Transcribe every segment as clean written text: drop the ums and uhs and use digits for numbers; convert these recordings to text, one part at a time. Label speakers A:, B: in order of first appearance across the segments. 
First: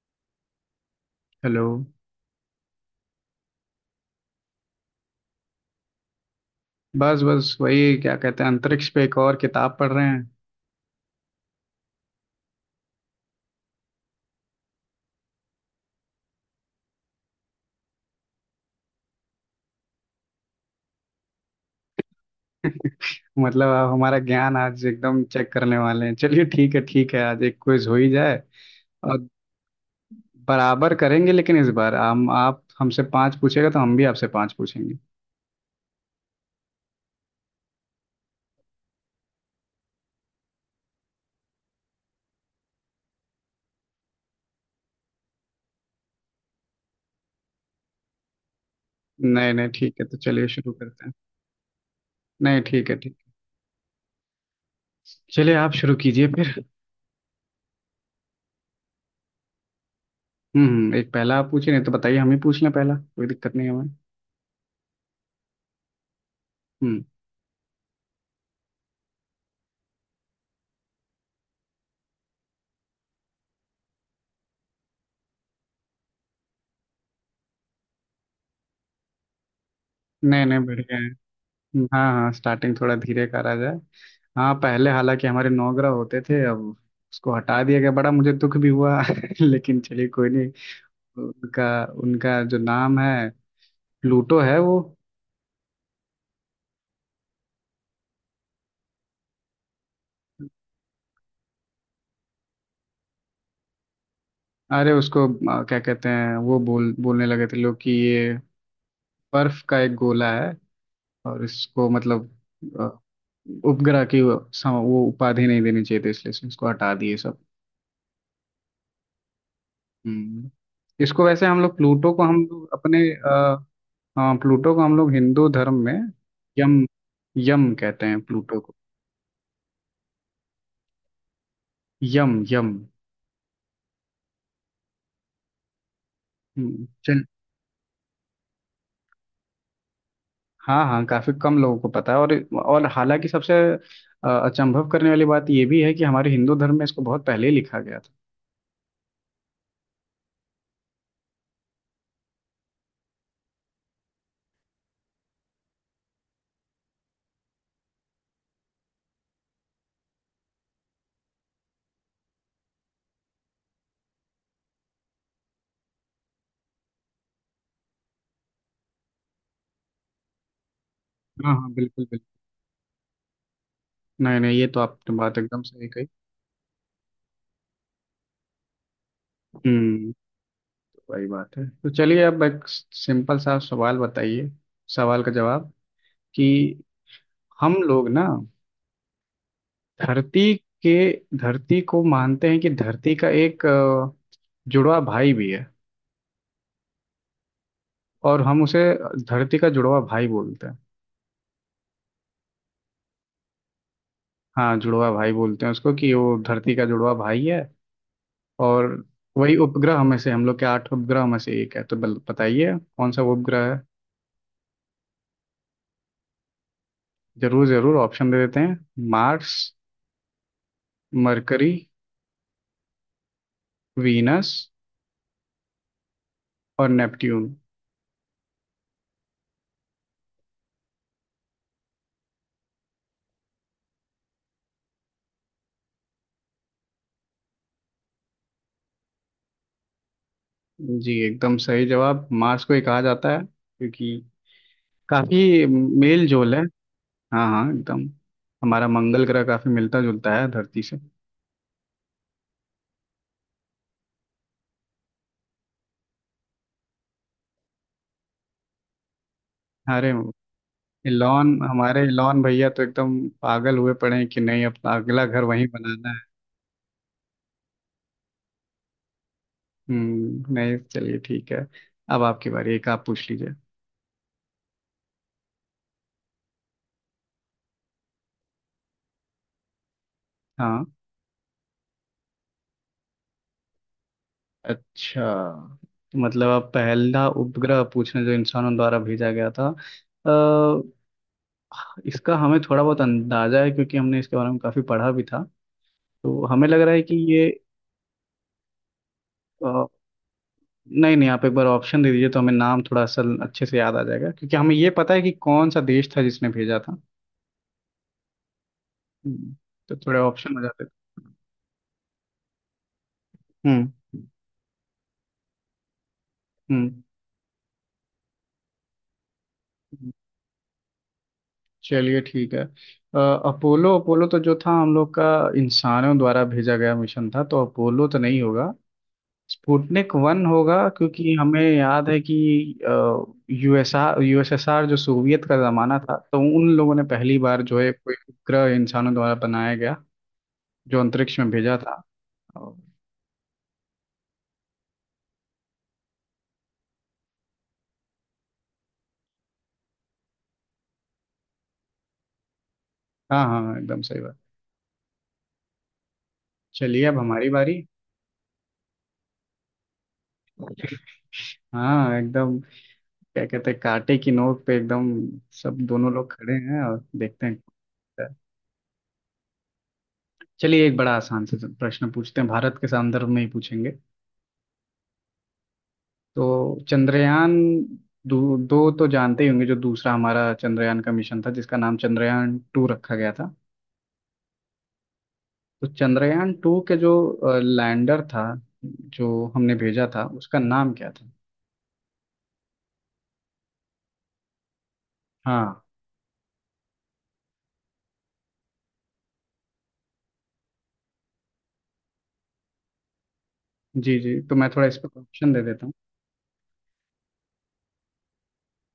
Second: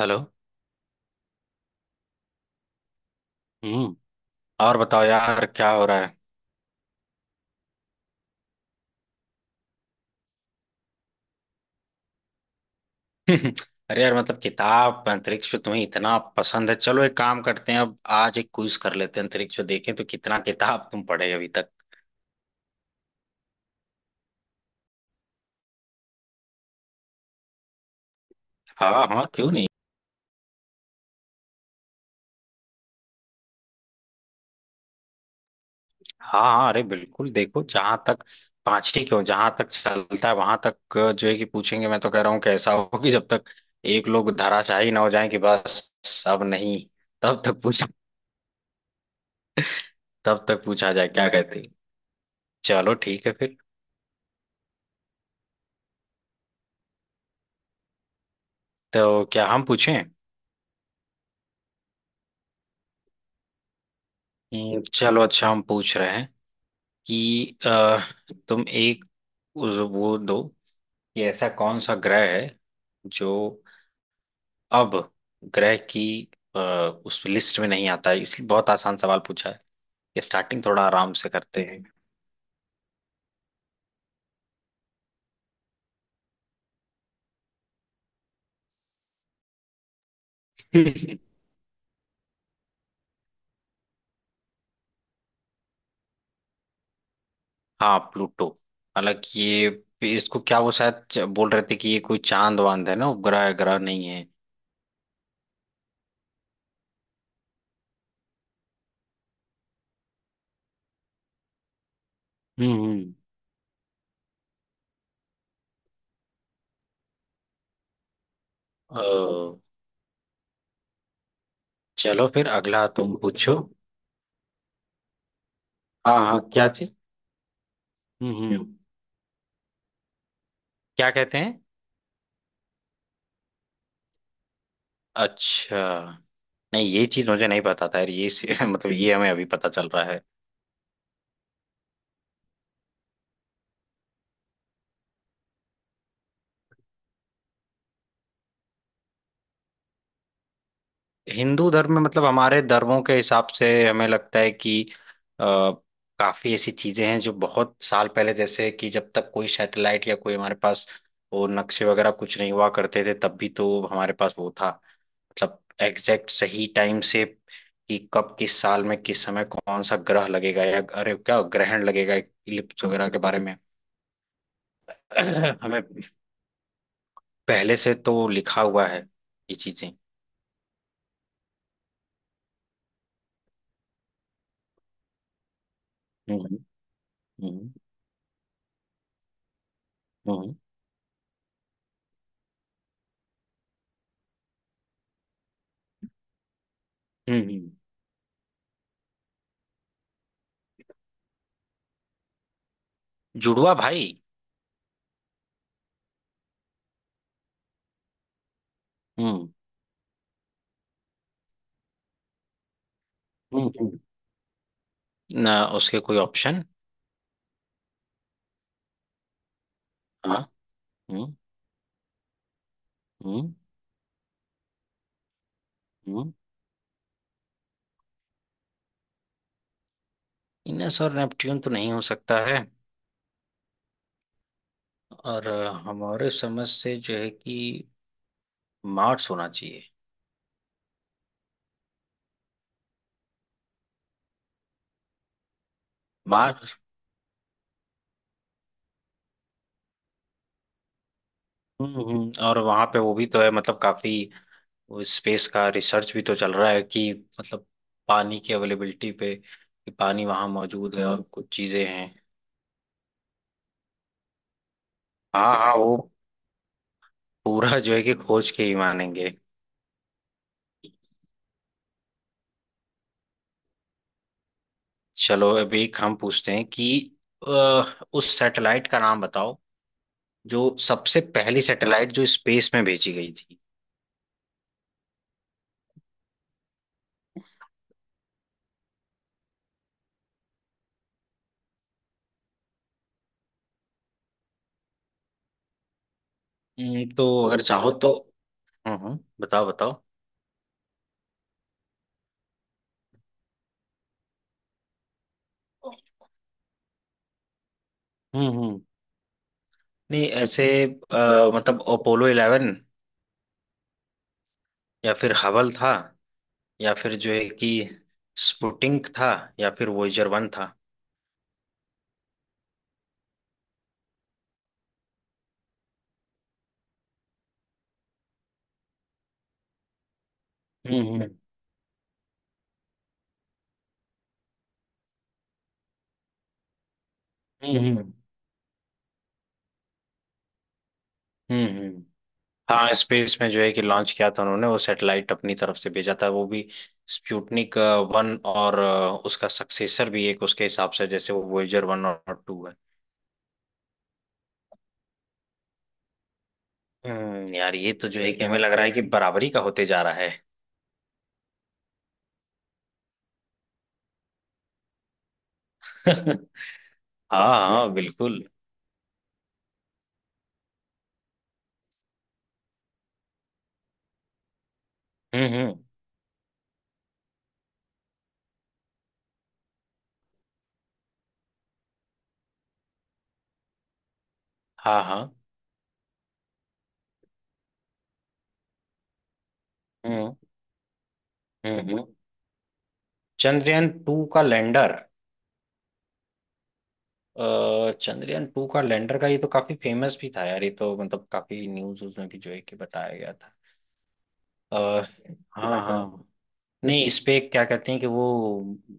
A: Hello.
B: Hello.
A: हम्म। और बताओ यार, क्या हो रहा है?
B: बस बस वही क्या कहते हैं अंतरिक्ष पे एक और किताब पढ़ रहे हैं।
A: अरे यार, मतलब किताब अंतरिक्ष पे तुम्हें इतना पसंद है। चलो एक काम करते हैं, अब आज एक क्विज कर लेते हैं अंतरिक्ष पे, देखें तो कितना किताब तुम पढ़े अभी तक।
B: मतलब आप हमारा ज्ञान आज एकदम चेक करने वाले हैं। चलिए ठीक है। आज एक क्विज हो ही जाए
A: हाँ, हाँ,
B: और
A: क्यों नहीं।
B: बराबर करेंगे, लेकिन इस बार हम आप हमसे पांच पूछेगा तो हम भी आपसे पांच पूछेंगे।
A: हाँ, हाँ, अरे बिल्कुल। देखो, जहां तक पांच ही क्यों, जहां तक चलता है वहां तक जो है कि पूछेंगे। मैं तो कह रहा हूँ कि ऐसा हो कि जब तक एक लोग धराशायी ना हो जाए कि बस अब नहीं, तब तक पूछा,
B: नहीं नहीं ठीक है तो
A: तब
B: चलिए
A: तक
B: शुरू
A: पूछा जाए,
B: करते हैं।
A: क्या कहते हैं।
B: नहीं
A: चलो
B: ठीक है, ठीक
A: ठीक है फिर।
B: है। चलिए आप शुरू कीजिए फिर।
A: तो क्या हम पूछें?
B: हम्म, एक पहला आप पूछिए, नहीं तो बताइए हम ही पूछ लें, पहला कोई दिक्कत नहीं है हमें।
A: चलो, अच्छा हम पूछ रहे हैं
B: हम्म।
A: कि तुम एक वो दो कि ऐसा कौन सा ग्रह है जो अब ग्रह की अ, उस लिस्ट में नहीं आता है, इसलिए बहुत आसान सवाल पूछा है। ये
B: नहीं नहीं
A: स्टार्टिंग थोड़ा
B: बढ़िया है।
A: आराम से करते हैं।
B: हाँ हाँ, स्टार्टिंग थोड़ा धीरे करा जाए। हाँ, पहले हालांकि हमारे 9 ग्रह होते थे, अब उसको हटा दिया गया। बड़ा मुझे दुख भी हुआ लेकिन चलिए कोई नहीं। उनका उनका जो नाम है, प्लूटो है वो।
A: हाँ, प्लूटो। हालांकि ये, इसको क्या, वो शायद बोल रहे थे कि ये कोई चांद वांद है ना, उपग्रह है, ग्रह नहीं है।
B: अरे उसको क्या कहते हैं वो बोलने लगे थे लोग कि ये बर्फ का एक गोला है और इसको मतलब
A: हम्म,
B: अ,
A: हम्म।
B: उपग्रह की वो वो उपाधि नहीं देनी चाहिए थी, इसलिए इसको हटा दिए सब।
A: अ,
B: हम्म। इसको वैसे हम लोग प्लूटो
A: चलो
B: को हम
A: फिर
B: लोग
A: अगला
B: अपने
A: तुम पूछो।
B: हाँ प्लूटो को हम लोग हिंदू धर्म में
A: हाँ, हाँ, क्या
B: यम
A: चीज?
B: यम कहते हैं
A: हम्म,
B: प्लूटो को।
A: क्या कहते हैं?
B: यम यम
A: अच्छा। नहीं, ये चीज
B: चल।
A: मुझे नहीं पता था यार, ये मतलब ये हमें अभी पता चल रहा है।
B: हाँ हाँ, काफी कम लोगों को पता है। और हालांकि सबसे अचंभव करने वाली बात ये भी है कि हमारे हिंदू धर्म में इसको बहुत पहले ही लिखा गया था।
A: हिंदू धर्म में, मतलब हमारे धर्मों के हिसाब से हमें लगता है कि अ, काफी ऐसी चीजें हैं जो बहुत साल पहले, जैसे कि जब तक कोई सैटेलाइट या कोई हमारे पास वो नक्शे वगैरह कुछ नहीं हुआ करते थे, तब भी तो हमारे पास वो था। मतलब एग्जैक्ट सही टाइम से कि कब, किस साल में, किस समय कौन सा ग्रह लगेगा या अरे, क्या
B: हाँ हाँ,
A: ग्रहण
B: बिल्कुल
A: लगेगा,
B: बिल्कुल
A: इलिप्स वगैरह के बारे में।
B: नहीं नहीं ये तो आपने बात एकदम
A: हमें
B: सही कही।
A: पहले से तो लिखा हुआ है ये चीजें।
B: हम्म। तो वही बात है, तो चलिए अब एक सिंपल सा सवाल बताइए, सवाल का जवाब कि
A: हम्म, हम्म,
B: हम लोग ना,
A: हम्म,
B: धरती के धरती को मानते हैं कि धरती का एक जुड़वा भाई भी है,
A: हम्म,
B: और हम उसे धरती का जुड़वा भाई बोलते हैं।
A: जुड़वा भाई।
B: हाँ, जुड़वा भाई बोलते हैं उसको, कि वो धरती का जुड़वा भाई है। और
A: हम्म,
B: वही उपग्रह में से हम लोग के 8 उपग्रह में से एक है। तो बताइए कौन सा
A: हम्म,
B: उपग्रह है।
A: हम्म, ना उसके कोई ऑप्शन?
B: जरूर जरूर, ऑप्शन दे देते हैं। मार्स,
A: हाँ। हम्म,
B: मरकरी,
A: हम्म,
B: वीनस
A: हम्म।
B: और नेपट्यून।
A: इनस और नेपट्यून तो नहीं हो सकता है। और हमारे समझ से जो है कि मार्स होना चाहिए।
B: जी, एकदम सही जवाब। मार्स को ही कहा जाता है क्योंकि काफी मेल जोल है।
A: मार्स।
B: हाँ हाँ एकदम, हमारा मंगल ग्रह काफी मिलता जुलता है धरती से।
A: हम्म, और वहां पे वो भी तो है, मतलब काफी स्पेस का रिसर्च भी तो चल रहा है कि, मतलब, पानी की अवेलेबिलिटी पे कि
B: अरे
A: पानी वहां मौजूद है और कुछ
B: इलॉन,
A: चीजें हैं।
B: हमारे इलॉन भैया तो एकदम पागल हुए पड़े हैं कि नहीं, अपना अगला घर
A: हाँ,
B: वहीं
A: हाँ, वो
B: बनाना है।
A: पूरा जो है कि खोज के ही मानेंगे।
B: हम्म, नहीं चलिए ठीक है, अब आपकी बारी, एक आप पूछ लीजिए।
A: चलो अभी एक हम पूछते हैं कि अ, उस सैटेलाइट का नाम बताओ जो
B: हाँ
A: सबसे पहली सैटेलाइट जो स्पेस में भेजी गई थी।
B: अच्छा, मतलब अब पहला उपग्रह पूछना जो इंसानों द्वारा भेजा गया था। अ, इसका हमें थोड़ा बहुत अंदाजा है क्योंकि हमने इसके बारे में काफी पढ़ा भी था, तो हमें लग रहा है कि
A: तो अगर चाहो तो। हम्म, बताओ,
B: अ,
A: बताओ।
B: नहीं नहीं, आप एक बार ऑप्शन दे दीजिए तो हमें नाम थोड़ा सा अच्छे से याद आ जाएगा, क्योंकि हमें ये पता है कि कौन सा देश था जिसने भेजा था।
A: हम्म, हम्म,
B: हम्म, तो थोड़े
A: नहीं
B: ऑप्शन
A: ऐसे,
B: हो जाते।
A: मतलब अपोलो इलेवन
B: हम्म
A: या फिर हबल था या
B: हम्म।
A: फिर जो है कि स्पुटिंग था या फिर वोयेजर वन था।
B: चलिए ठीक है, अपोलो, अपोलो तो जो था हम लोग का इंसानों द्वारा भेजा गया मिशन था, तो अपोलो तो नहीं होगा। स्पुतनिक वन होगा,
A: हम्म, हम्म,
B: क्योंकि हमें याद है कि यूएसआर यूएसएसआर जो सोवियत का जमाना था, तो उन लोगों ने पहली बार
A: हम्म,
B: जो है
A: हम्म,
B: कोई उपग्रह इंसानों द्वारा बनाया गया जो अंतरिक्ष में
A: हम्म,
B: भेजा
A: हम्म।
B: था। और-
A: हाँ, स्पेस में जो है कि लॉन्च किया था उन्होंने वो सैटेलाइट अपनी तरफ से भेजा था, वो भी स्पुतनिक वन और उसका सक्सेसर भी एक उसके हिसाब से जैसे वो वोयेजर वन और टू है।
B: हाँ हाँ, एकदम सही बात। चलिए अब हमारी
A: हम्म, यार
B: बारी।
A: ये तो जो है कि हमें लग रहा है कि बराबरी का होते जा रहा है।
B: हाँ एकदम, क्या कहते हैं, कांटे की नोक पे एकदम सब दोनों लोग खड़े हैं और देखते हैं
A: हाँ, हाँ,
B: क्या होता है।
A: बिल्कुल।
B: चलिए एक बड़ा आसान से प्रश्न पूछते हैं, भारत के संदर्भ में ही पूछेंगे।
A: हम्म, हम्म।
B: तो चंद्रयान दो, दो तो जानते ही होंगे जो दूसरा हमारा चंद्रयान का मिशन था जिसका नाम चंद्रयान टू रखा गया था।
A: हाँ, हाँ।
B: तो चंद्रयान टू के जो लैंडर था, जो हमने भेजा था,
A: हम्म,
B: उसका नाम क्या था।
A: हम्म, चंद्रयान टू का लैंडर?
B: हाँ,
A: चंद्रयान टू का लैंडर का ये तो काफी फेमस भी था यार, ये तो मतलब काफी न्यूज उसमें भी जो है कि बताया गया था।
B: जी जी, तो मैं
A: अ,
B: थोड़ा इस पर ऑप्शन दे
A: हाँ,
B: देता हूँ।
A: हाँ। नहीं, इस पे क्या कहते हैं कि वो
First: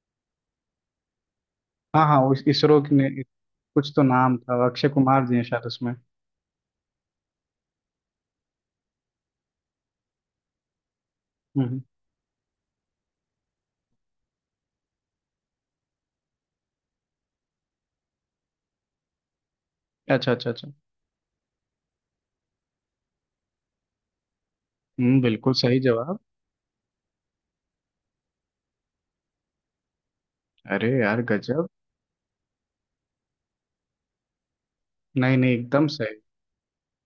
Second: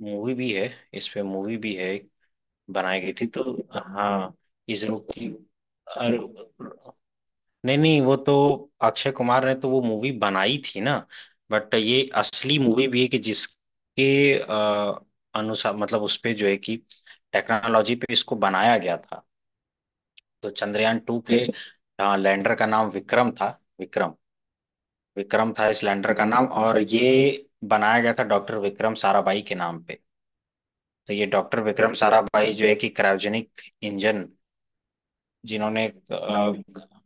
A: मूवी भी है। इस पे मूवी भी है,
B: हाँ हाँ, उस इसरो
A: बनाई
B: ने
A: गई थी तो।
B: कुछ तो
A: हाँ,
B: नाम था, अक्षय
A: इसरो
B: कुमार
A: की।
B: जी हैं शायद उसमें।
A: और नहीं, नहीं, वो तो अक्षय कुमार ने तो वो मूवी बनाई थी ना, बट
B: हम्म।
A: ये असली मूवी भी है कि जिसके अ, अनुसार मतलब उस पे जो है कि टेक्नोलॉजी पे इसको बनाया गया था।
B: अच्छा
A: तो
B: अच्छा अच्छा
A: चंद्रयान टू के लैंडर का नाम विक्रम था। विक्रम।
B: हम्म,
A: विक्रम
B: बिल्कुल
A: था
B: सही
A: इस लैंडर
B: जवाब।
A: का नाम, और ये बनाया गया था डॉक्टर विक्रम साराभाई के नाम पे।
B: अरे
A: तो
B: यार
A: ये डॉक्टर
B: गजब।
A: विक्रम साराभाई जो है कि क्रायोजेनिक इंजन,
B: नहीं नहीं
A: जिन्होंने
B: एकदम
A: अ,
B: सही।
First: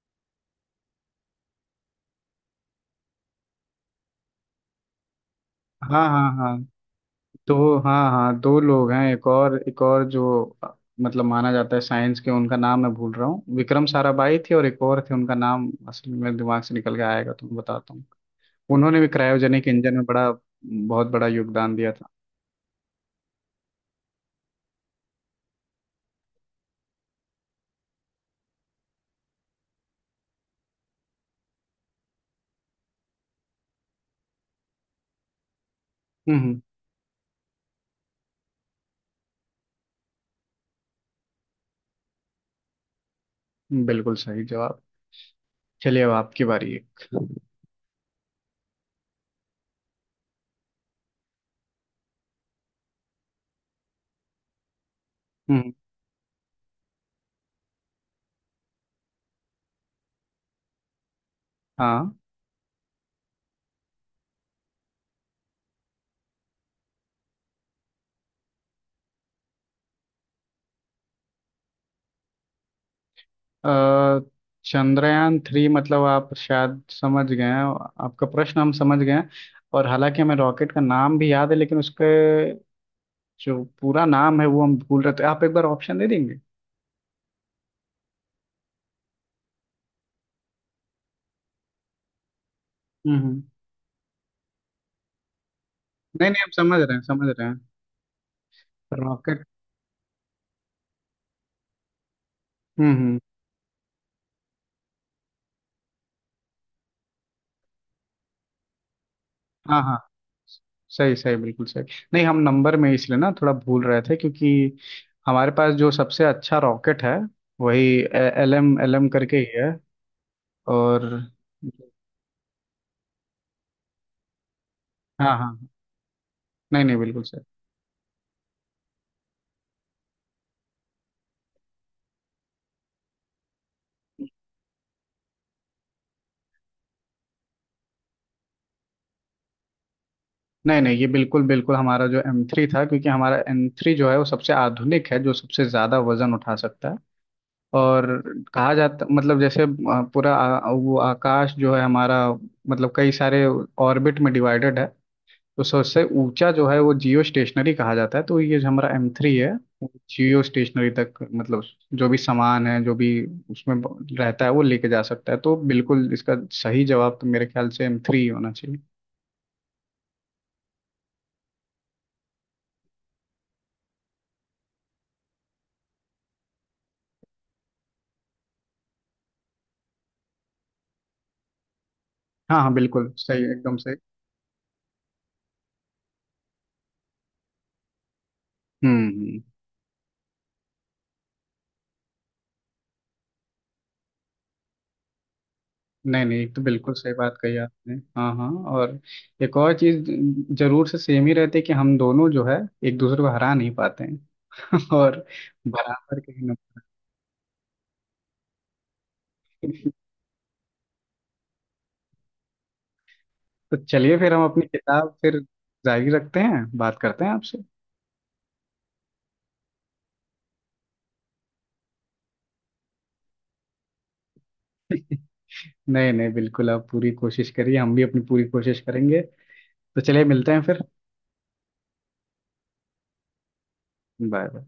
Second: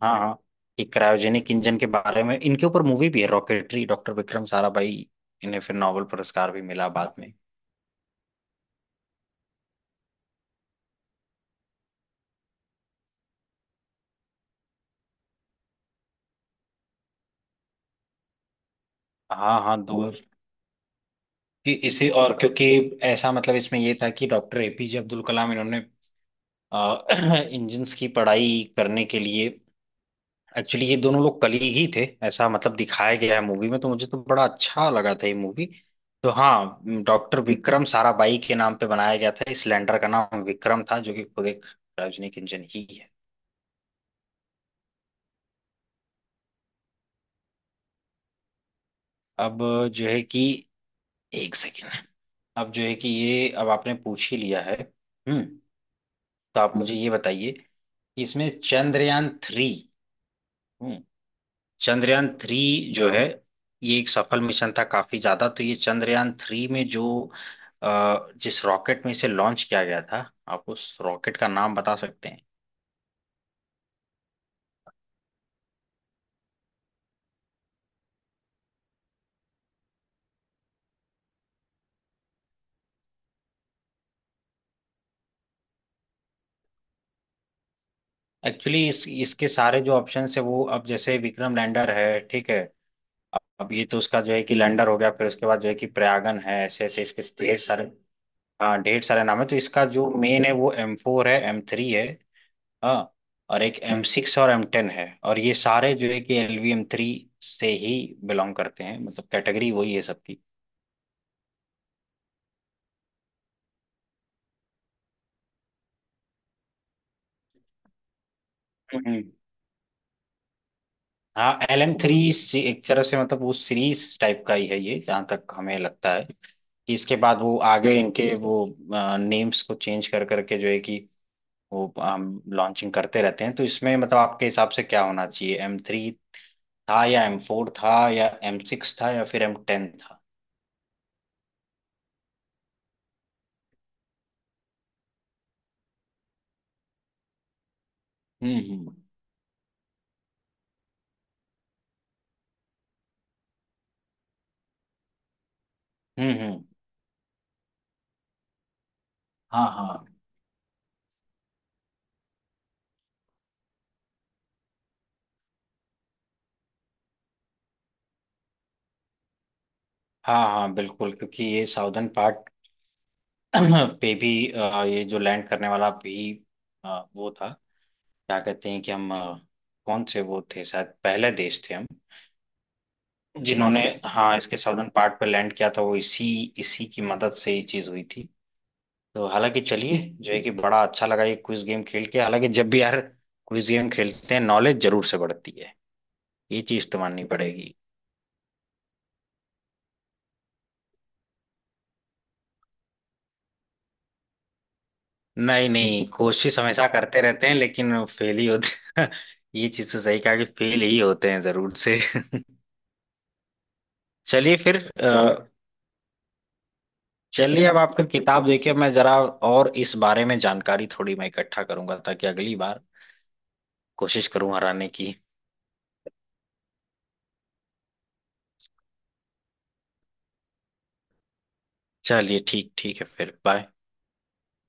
A: हाँ, हाँ, कि क्रायोजेनिक इंजन के बारे में इनके ऊपर मूवी भी है, रॉकेटरी, डॉक्टर विक्रम साराभाई। इन्हें फिर नोबेल
B: हाँ हाँ
A: पुरस्कार
B: हाँ,
A: भी मिला बाद में।
B: तो हाँ हाँ, दो लोग हैं, एक और, एक और जो मतलब माना जाता है साइंस के, उनका नाम मैं भूल रहा हूँ, विक्रम साराभाई थे, और एक और थे, उनका नाम असल में दिमाग से निकल के आएगा तो मैं बताता हूँ। उन्होंने भी
A: हाँ,
B: क्रायोजेनिक
A: हाँ,
B: इंजन में
A: दो
B: बड़ा बहुत बड़ा
A: कि
B: योगदान दिया था।
A: इसी और क्योंकि ऐसा मतलब इसमें ये था कि डॉक्टर एपीजे अब्दुल कलाम इन्होंने इंजन्स की पढ़ाई करने के लिए, एक्चुअली ये दोनों लोग कली ही थे, ऐसा मतलब दिखाया गया है मूवी में, तो मुझे तो बड़ा अच्छा लगा था ये मूवी। तो
B: हम्म
A: हाँ, डॉक्टर विक्रम साराभाई के नाम पे बनाया गया था, इस लैंडर का नाम विक्रम था जो कि खुद एक सार्वजनिक इंजन ही है।
B: बिल्कुल सही जवाब। चलिए अब आपकी बारी है।
A: अब जो है कि एक सेकेंड। अब जो है कि ये, अब आपने पूछ ही लिया है, हम्म,
B: हम्म,
A: तो आप मुझे ये बताइए कि इसमें चंद्रयान थ्री।
B: हाँ
A: चंद्रयान थ्री जो है ये एक सफल मिशन था काफी ज्यादा। तो ये चंद्रयान थ्री में जो जिस रॉकेट में इसे लॉन्च किया गया था, आप उस रॉकेट का नाम बता सकते हैं?
B: अ, चंद्रयान थ्री मतलब, आप शायद समझ गए हैं, आपका प्रश्न हम समझ गए हैं। और हालांकि हमें रॉकेट का नाम भी याद है, लेकिन उसके जो पूरा नाम है वो हम भूल रहे थे, आप एक बार ऑप्शन दे देंगे।
A: एक्चुअली इस इसके सारे जो ऑप्शन है वो, अब जैसे विक्रम लैंडर है, ठीक है।
B: हम्म हम्म।
A: अब ये तो उसका जो है कि लैंडर हो गया, फिर उसके बाद जो है कि
B: नहीं
A: प्रयागन
B: नहीं हम
A: है,
B: समझ
A: ऐसे
B: रहे
A: ऐसे
B: हैं,
A: इसके
B: समझ रहे
A: ढेर
B: हैं।
A: सारे। हाँ, ढेर सारे नाम
B: रॉकेट।
A: है। तो इसका जो मेन है वो एम फोर है, एम थ्री है। हाँ,
B: हम्म।
A: और एक एम सिक्स और एम टेन है, और ये सारे जो है कि एल वी एम थ्री से ही बिलोंग करते हैं, मतलब कैटेगरी
B: हाँ
A: वही है
B: हाँ,
A: सबकी।
B: सही सही, बिल्कुल सही। नहीं, हम नंबर में इसलिए ना थोड़ा भूल रहे थे क्योंकि हमारे पास जो सबसे अच्छा रॉकेट है, वही एल एम, एल एम
A: हम्म।
B: करके ही है। और
A: हाँ, एल एम थ्री एक तरह से मतलब वो सीरीज टाइप का ही है ये, जहाँ
B: हाँ
A: तक
B: हाँ,
A: हमें लगता है
B: नहीं
A: कि
B: नहीं
A: इसके
B: बिल्कुल
A: बाद
B: सही।
A: वो आगे इनके वो नेम्स को चेंज कर करके जो है कि वो हम लॉन्चिंग करते रहते हैं। तो इसमें मतलब आपके हिसाब से क्या होना चाहिए, एम थ्री था या एम फोर था या एम सिक्स था या फिर एम टेन था?
B: नहीं नहीं ये बिल्कुल बिल्कुल हमारा जो एम थ्री था, क्योंकि हमारा एम थ्री जो है वो सबसे आधुनिक है, जो सबसे ज़्यादा वजन उठा सकता है। और
A: हम्म,
B: कहा
A: हम्म,
B: जाता मतलब, जैसे पूरा वो आकाश जो है हमारा, मतलब कई सारे ऑर्बिट में डिवाइडेड है, तो सबसे
A: हम्म,
B: ऊंचा
A: हम्म,
B: जो है वो जियो स्टेशनरी कहा जाता है। तो ये जो हमारा एम थ्री है
A: हाँ,
B: वो
A: हाँ,
B: जियो स्टेशनरी तक, मतलब जो भी सामान है, जो भी उसमें रहता है वो लेके जा सकता है। तो बिल्कुल इसका सही जवाब तो मेरे ख्याल से एम थ्री होना चाहिए।
A: हाँ, हाँ, बिल्कुल, क्योंकि ये साउदर्न पार्ट पे भी ये जो लैंड करने वाला भी वो था, क्या कहते हैं कि हम कौन से वो थे, शायद पहले देश थे हम
B: हाँ हाँ बिल्कुल सही, एकदम
A: जिन्होंने,
B: सही।
A: हाँ, इसके साउदर्न पार्ट पे लैंड किया था, वो इसी इसी की मदद से ये चीज हुई थी।
B: हम्म
A: तो
B: हम्म।
A: हालांकि चलिए, जो है कि बड़ा अच्छा लगा ये क्विज गेम खेल के। हालांकि जब भी यार क्विज गेम खेलते हैं, नॉलेज जरूर से बढ़ती है।
B: नहीं नहीं एक
A: ये
B: तो
A: चीज
B: बिल्कुल
A: तो
B: सही
A: माननी
B: बात कही
A: पड़ेगी।
B: आपने। हाँ हाँ, और एक और चीज जरूर से सेम ही रहती है कि हम दोनों जो है एक दूसरे को हरा नहीं पाते हैं और
A: नहीं, नहीं,
B: बराबर कहीं ना
A: कोशिश हमेशा करते रहते हैं लेकिन फेल ही होते। ये चीज
B: कहीं।
A: तो सही कहा कि फेल ही होते हैं जरूर से।
B: तो चलिए फिर हम
A: चलिए
B: अपनी
A: फिर अ,
B: किताब फिर जारी रखते हैं, बात करते हैं आपसे।
A: चलिए अब आप फिर किताब देखिए, मैं जरा और इस बारे में जानकारी थोड़ी मैं इकट्ठा करूंगा ताकि अगली बार कोशिश करूं हराने की।
B: नहीं नहीं बिल्कुल आप पूरी कोशिश करिए, हम भी अपनी पूरी कोशिश करेंगे। तो चलिए मिलते हैं फिर।
A: चलिए, ठीक ठीक है फिर। बाय।
B: Bye bye.